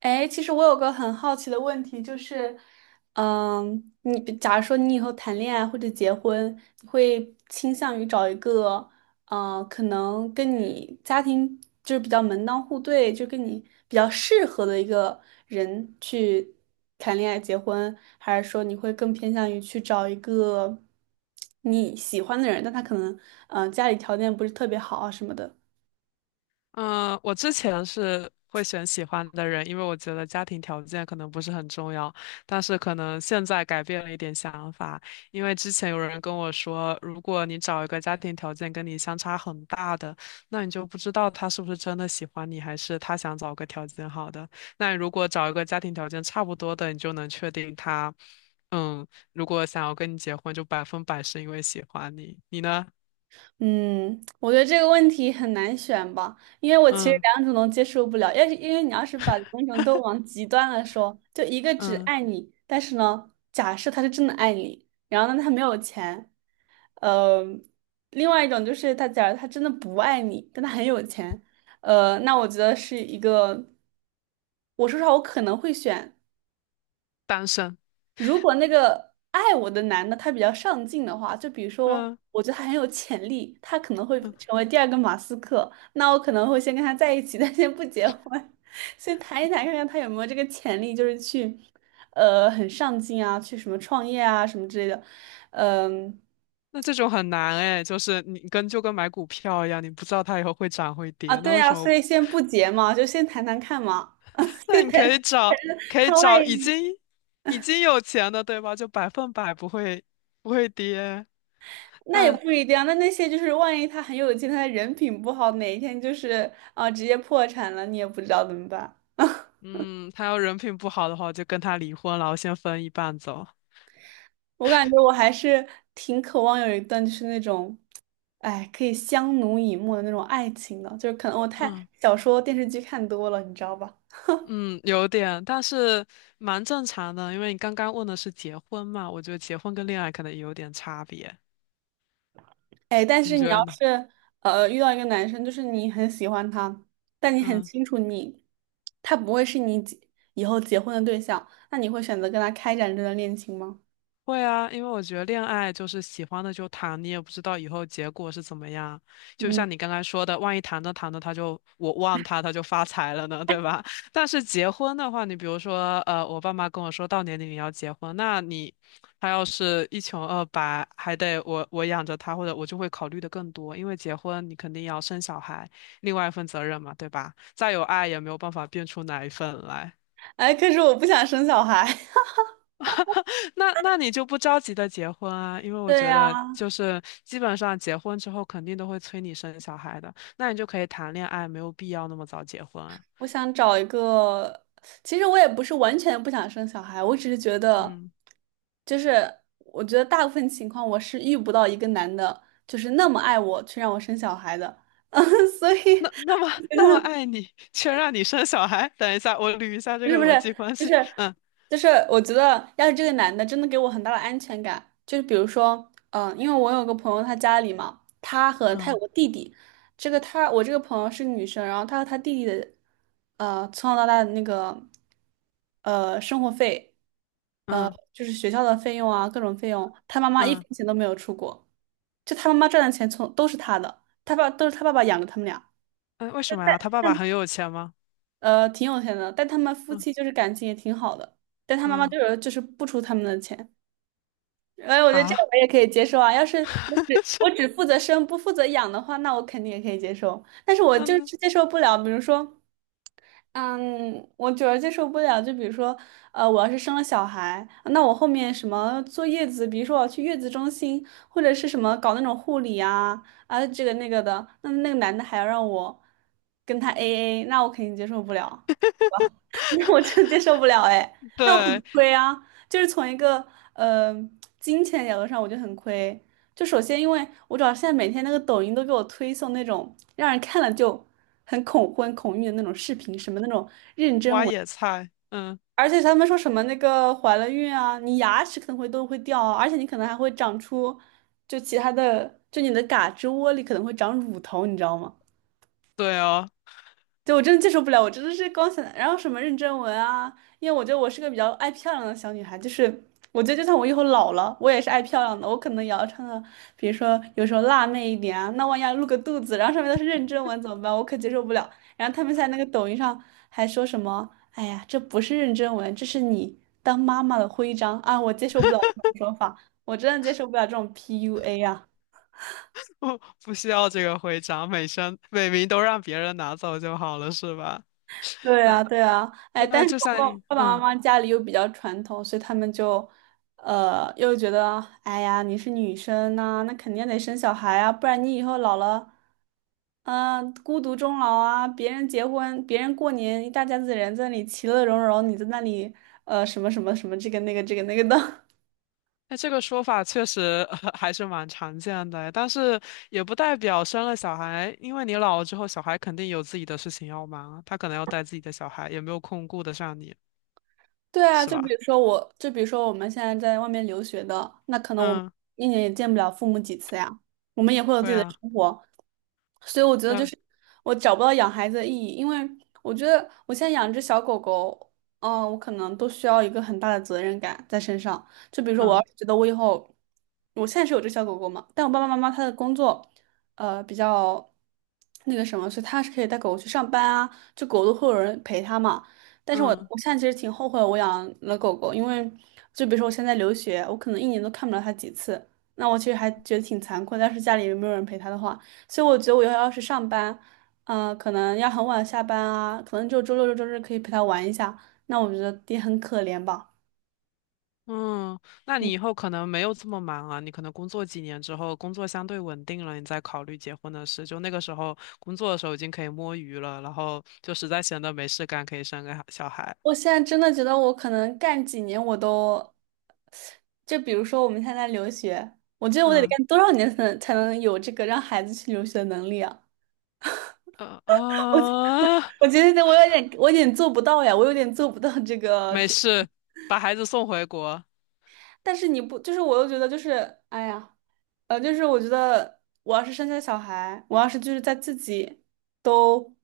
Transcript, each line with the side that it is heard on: right: 哎，其实我有个很好奇的问题，就是，嗯，你假如说你以后谈恋爱或者结婚，你会倾向于找一个，可能跟你家庭就是比较门当户对，就跟你比较适合的一个人去谈恋爱结婚，还是说你会更偏向于去找一个你喜欢的人，但他可能，嗯，家里条件不是特别好啊什么的？
left: 嗯，我之前是会选喜欢的人，因为我觉得家庭条件可能不是很重要，但是可能现在改变了一点想法，因为之前有人跟我说，如果你找一个家庭条件跟你相差很大的，那你就不知道他是不是真的喜欢你，还是他想找个条件好的。那如果找一个家庭条件差不多的，你就能确定他，嗯，如果想要跟你结婚，就百分百是因为喜欢你。你呢？
right: 嗯，我觉得这个问题很难选吧，因为我其实
left: 嗯
right: 两种都接受不了。要是因为你要是把两种都往极端了说，就一个只
left: 嗯，
right: 爱你，但是呢，假设他是真的爱你，然后呢他没有钱，呃，另外一种就是他假如他真的不爱你，但他很有钱，那我觉得是一个，我说实话，我可能会选。
left: 单身。
right: 如果那个爱我的男的他比较上进的话，就比如说，
left: 嗯
right: 我觉得他很有潜力，他可能会
left: 嗯。
right: 成为第二个马斯克，那我可能会先跟他在一起，但先不结婚，先谈一谈，看看他有没有这个潜力，就是去，很上进啊，去什么创业啊，什么之类的，嗯，
left: 那这种很难哎，就是就跟买股票一样，你不知道它以后会涨会
right: 啊，
left: 跌，那
right: 对
left: 为
right: 啊，
left: 什么？
right: 所以先不结嘛，就先谈谈看嘛，就
left: 那你可以
right: 谈
left: 找 可以
right: 他万
left: 找已
right: 一。
left: 经已经有钱的，对吧？就百分百不会跌，
right: 那也
left: 但
right: 不一定啊。那那些就是万一他很有钱，他的人品不好，哪一天就是啊、直接破产了，你也不知道怎么办。
left: 嗯，他要人品不好的话，我就跟他离婚了，我先分一半走。
right: 我感觉我还是挺渴望有一段就是那种，哎，可以相濡以沫的那种爱情的，就是可能我太
left: 嗯
right: 小说电视剧看多了，你知道吧？
left: 嗯，有点，但是蛮正常的，因为你刚刚问的是结婚嘛，我觉得结婚跟恋爱可能也有点差别，
right: 哎，但
left: 你
right: 是你
left: 觉
right: 要
left: 得呢？
right: 是遇到一个男生，就是你很喜欢他，但你很
left: 嗯。
right: 清楚你他不会是你结以后结婚的对象，那你会选择跟他开展这段恋情吗？
left: 会啊，因为我觉得恋爱就是喜欢的就谈，你也不知道以后结果是怎么样。就
right: 嗯。
left: 像你刚才说的，万一谈着谈着他就我忘他，他就发财了呢，对吧？但是结婚的话，你比如说，我爸妈跟我说到年龄要结婚，他要是一穷二白，还得我养着他，或者我就会考虑的更多，因为结婚你肯定要生小孩，另外一份责任嘛，对吧？再有爱也没有办法变出哪一份来。
right: 哎，可是我不想生小孩。
left: 那你就不着急的结婚啊，因为 我
right: 对
left: 觉得就
right: 呀，
left: 是基本上结婚之后肯定都会催你生小孩的，那你就可以谈恋爱，没有必要那么早结婚啊。
right: 我想找一个。其实我也不是完全不想生小孩，我只是觉得，
left: 嗯，
right: 就是我觉得大部分情况我是遇不到一个男的，就是那么爱我，去让我生小孩的。所以
left: 那那么那么爱你，却让你生小孩。等一下，我捋一下这
right: 不是
left: 个
right: 不是，
left: 逻辑关
right: 就
left: 系。
right: 是
left: 嗯
right: 我觉得要是这个男的真的给我很大的安全感，就是比如说，嗯，因为我有个朋友，他家里嘛，他和他有
left: 嗯
right: 个弟弟，这个他我这个朋友是个女生，然后他和他弟弟的，从小到大的那个，生活费，呃，
left: 嗯
right: 就是学校的费用啊，各种费用，他妈妈一
left: 嗯
right: 分钱都没有出过，就他妈妈赚的钱从都是他的，他爸爸养着他们俩。
left: 嗯，为什么呀？他爸爸很有钱吗？
right: 挺有钱的，但他们夫
left: 嗯
right: 妻就是感情也挺好的，但他妈妈
left: 嗯
right: 就是不出他们的钱，哎，我觉得这个
left: 啊，
right: 我也可以接受啊。要是
left: 是
right: 我只负责生不负责养的话，那我肯定也可以接受，但是我就
left: 嗯
right: 是接受不了，比如说，嗯，我主要接受不了，就比如说，我要是生了小孩，那我后面什么坐月子，比如说我要去月子中心，或者是什么搞那种护理啊啊这个那个的，那那个男的还要让我跟他 AA，那我肯定接受不了。我真接受不了哎，那我很
left: 对，
right: 亏啊，就是从一个呃金钱角度上，我就很亏。就首先，因为我主要现在每天那个抖音都给我推送那种让人看了就很恐婚恐孕的那种视频，什么那种妊娠
left: 挖
right: 纹，
left: 野菜。嗯，
right: 而且他们说什么那个怀了孕啊，你牙齿可能会都会掉啊，而且你可能还会长出就其他的，就你的胳肢窝里可能会长乳头，你知道吗？
left: 对哦。
right: 对，我真的接受不了，我真的是光想，然后什么认真文啊，因为我觉得我是个比较爱漂亮的小女孩，就是我觉得就算我以后老了，我也是爱漂亮的，我可能也要穿的，比如说有时候辣妹一点啊，那万一要露个肚子，然后上面都是认真文怎么办？我可接受不了。然后他们在那个抖音上还说什么，哎呀，这不是认真文，这是你当妈妈的徽章啊，我接受不了这种说法，我真的接受不了这种 PUA 啊。
left: 不不需要这个徽章，每生每名都让别人拿走就好了，是吧？
right: 对
left: 嗯，
right: 啊，对啊，哎，
left: 对啊，
right: 但是
left: 就像
right: 爸爸妈
left: 嗯，
right: 妈家里又比较传统，所以他们就，又觉得，哎呀，你是女生呐、那肯定得生小孩啊，不然你以后老了，嗯、孤独终老啊，别人结婚，别人过年，一大家子人在那里其乐融融，你在那里，什么什么什么这个那个这个那个的，
left: 那这个说法确实 还是蛮常见的，但是也不代表生了小孩，因为你老了之后，小孩肯定有自己的事情要忙啊，他可能要带自己的小孩，也没有空顾得上你，
right: 对啊，
left: 是吧？
right: 就比如说我们现在在外面留学的，那可能我们
left: 嗯，
right: 一年也见不了父母几次呀，我们也会有自
left: 对
right: 己的
left: 啊，
right: 生活，所以我觉得就
left: 对，
right: 是我找不到养孩子的意义，因为我觉得我现在养只小狗狗，嗯、我可能都需要一个很大的责任感在身上。就比如说，我要
left: 嗯
right: 是觉得我以后，我现在是有只小狗狗嘛，但我爸爸妈妈他的工作，比较那个什么，所以他是可以带狗狗去上班啊，就狗都会有人陪他嘛。但是我
left: 嗯。
right: 我现在其实挺后悔我养了狗狗，因为就比如说我现在留学，我可能一年都看不了它几次，那我其实还觉得挺残酷的。要是家里没有人陪它的话，所以我觉得要是上班，嗯、可能要很晚下班啊，可能就周六周日可以陪它玩一下，那我觉得也很可怜吧。
left: 嗯，那
right: 嗯，
left: 你以后可能没有这么忙啊，你可能工作几年之后，工作相对稳定了，你再考虑结婚的事。就那个时候，工作的时候已经可以摸鱼了，然后就实在闲得没事干，可以生个小孩。
right: 我现在真的觉得我可能干几年我都，就比如说我们现在留学，我觉得我得
left: 嗯，
right: 干多少年才能有这个让孩子去留学的能力啊？
left: 呃啊，
right: 我 觉得我有点做不到呀，我有点做不到这个
left: 没
right: 这，
left: 事，把孩子送回国。
right: 但是你不，就是我又觉得就是，哎呀，就是我觉得我要是生下小孩，我要是就是在自己都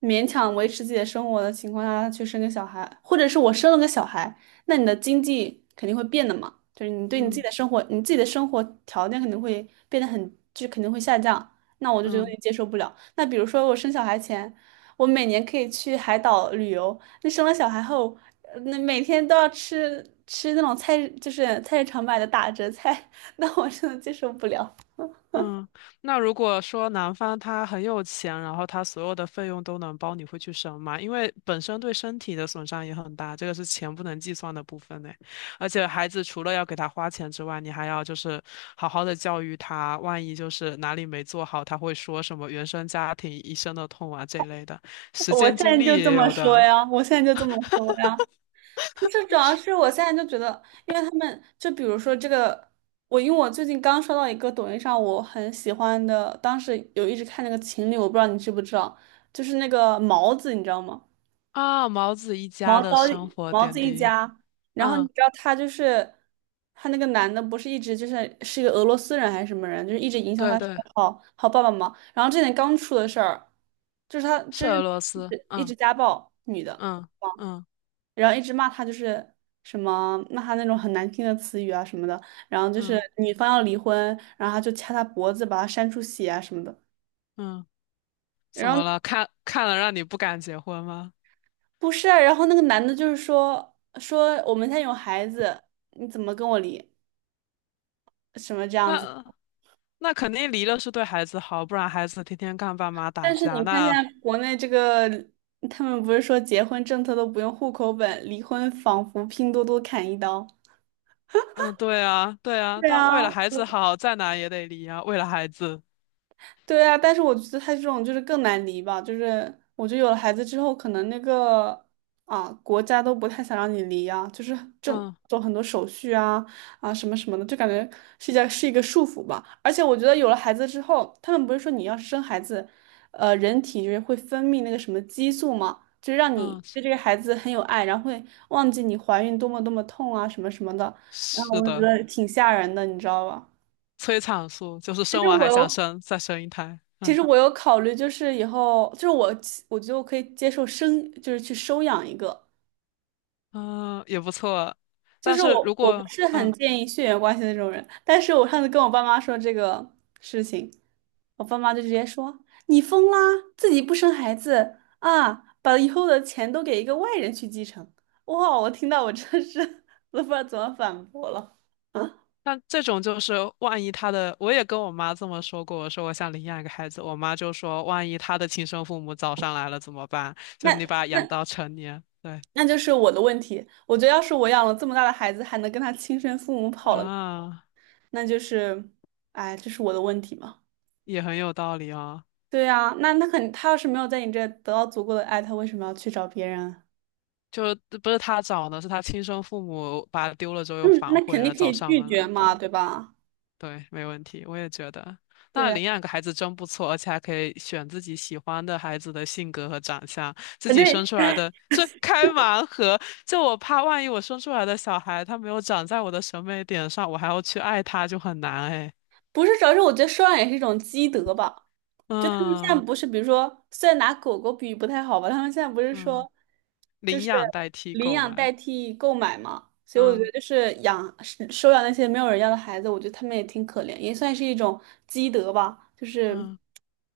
right: 勉强维持自己的生活的情况下去生个小孩，或者是我生了个小孩，那你的经济肯定会变的嘛，就是
left: 嗯
right: 你自己的生活条件肯定会变得很，就肯定会下降。那我就觉得有
left: 嗯。
right: 点接受不了。那比如说我生小孩前，我每年可以去海岛旅游，那生了小孩后，呃那每天都要吃那种菜，就是菜市场买的打折菜。那我真的接受不了。
left: 嗯，那如果说男方他很有钱，然后他所有的费用都能包，你会去生吗？因为本身对身体的损伤也很大，这个是钱不能计算的部分呢。而且孩子除了要给他花钱之外，你还要就是好好的教育他，万一就是哪里没做好，他会说什么原生家庭一生的痛啊这一类的，时间精力也有的
right: 我现在就这么说呀。就是主要是我现在就觉得，因为他们就比如说这个，因为我最近刚刷到一个抖音上我很喜欢的，当时有一直看那个情侣，我不知道你知不知道，就是那个毛子，你知道吗？
left: 啊。毛子一家
right: 毛
left: 的
right: 躁
left: 生活
right: 毛
left: 点
right: 子一
left: 滴，
right: 家，然后你
left: 嗯，
right: 知道他就是他那个男的，不是一直就是是一个俄罗斯人还是什么人，就是一直影响
left: 对
right: 他
left: 对，
right: 好好爸爸嘛。然后这点刚出的事儿，就是他
left: 是
right: 就是
left: 俄罗
right: 一
left: 斯，
right: 直一直家暴女的，
left: 嗯嗯
right: 然后一直骂他就是什么骂他那种很难听的词语啊什么的，然后就
left: 嗯嗯
right: 是
left: 嗯。
right: 女方要离婚，然后他就掐他脖子把他扇出血啊什么的。
left: 嗯
right: 然
left: 怎
right: 后
left: 么了？看看了让你不敢结婚吗？
right: 不是啊，然后那个男的就是说我们现在有孩子，你怎么跟我离？什么这样子。
left: 那那肯定离了是对孩子好，不然孩子天天看爸妈打
right: 但是
left: 架。
right: 你看现
left: 那
right: 在国内这个，他们不是说结婚政策都不用户口本，离婚仿佛拼多多砍一刀。
left: 嗯，对啊，对啊，
right: 对
left: 但为
right: 啊，
left: 了孩子好，再难也得离啊。为了孩子，
right: 对啊，但是我觉得他这种就是更难离吧，就是我觉得有了孩子之后，可能那个啊国家都不太想让你离啊，就是正
left: 嗯
right: 走很多手续啊什么什么的，就感觉是一个束缚吧。而且我觉得有了孩子之后，他们不是说你要是生孩子，人体就是会分泌那个什么激素嘛，就是让你
left: 嗯，是
right: 对这个孩子很有爱，然后会忘记你怀孕多么多么痛啊什么什么的，然后
left: 是
right: 我就觉
left: 的，
right: 得挺吓人的，你知道吧？
left: 催产素就是
right: 其
left: 生
right: 实
left: 完
right: 我
left: 还想
right: 又。
left: 生，再生一胎。
right: 其
left: 嗯
right: 实我有考虑，就是以后，就是我觉得我可以接受生，就是去收养一个。
left: 嗯，也不错。
right: 就
left: 但
right: 是
left: 是
right: 我，
left: 如
right: 我不
left: 果
right: 是很
left: 嗯
right: 建议血缘关系的这种人，但是我上次跟我爸妈说这个事情，我爸妈就直接说："你疯啦，自己不生孩子啊，把以后的钱都给一个外人去继承。"哇，我听到我真是 都不知道怎么反驳了。啊，
left: 那这种就是，万一他的，我也跟我妈这么说过，我说我想领养一个孩子，我妈就说，万一他的亲生父母找上来了怎么办？就是
right: 那
left: 你把他养到成年，对
right: 那就是我的问题。我觉得要是我养了这么大的孩子，还能跟他亲生父母跑了，
left: 啊，
right: 那就是，哎，这是我的问题嘛？
left: 也很有道理啊。
right: 对呀，那那肯，他要是没有在你这得到足够的爱，他为什么要去找别人？
left: 就不是他找的，是他亲生父母把他丢了之后又
right: 嗯，
left: 反
right: 那
left: 悔
right: 肯定
left: 了，
right: 可
left: 找
right: 以
left: 上
right: 拒
left: 门
right: 绝
left: 来，对
right: 嘛，
left: 吧？
right: 对吧？
left: 对，没问题，我也觉得。
right: 对
left: 那
right: 啊，
left: 领养个孩子真不错，而且还可以选自己喜欢的孩子的性格和长相，自
right: 呃
left: 己
right: 对，
left: 生出来的这开盲盒。就我怕万一我生出来的小孩他没有长在我的审美点上，我还要去爱他就很难哎。
right: 不是主要是我觉得收养也是一种积德吧。就他们现在
left: 嗯
right: 不是，比如说，虽然拿狗狗比喻不太好吧，他们现在不是
left: 嗯，
right: 说，就
left: 领
right: 是
left: 养代替
right: 领
left: 购
right: 养代
left: 买，
right: 替购买嘛，所以我觉
left: 嗯
right: 得就是养收养那些没有人要的孩子，我觉得他们也挺可怜，也算是一种积德吧。就是
left: 嗯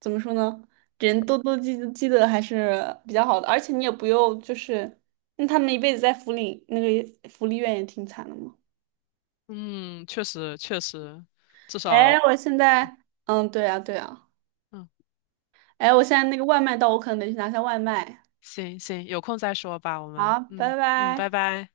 right: 怎么说呢，人多多积德还是比较好的，而且你也不用就是那他们一辈子在福利那个福利院也挺惨的嘛。
left: 嗯，确实确实，至
right: 哎，
left: 少
right: 我现在嗯，对啊，对啊，
left: 嗯
right: 哎，我现在那个外卖到，我可能得去拿下外卖。
left: 行行，有空再说吧，我们
right: 好，拜
left: 嗯嗯，拜
right: 拜。
left: 拜。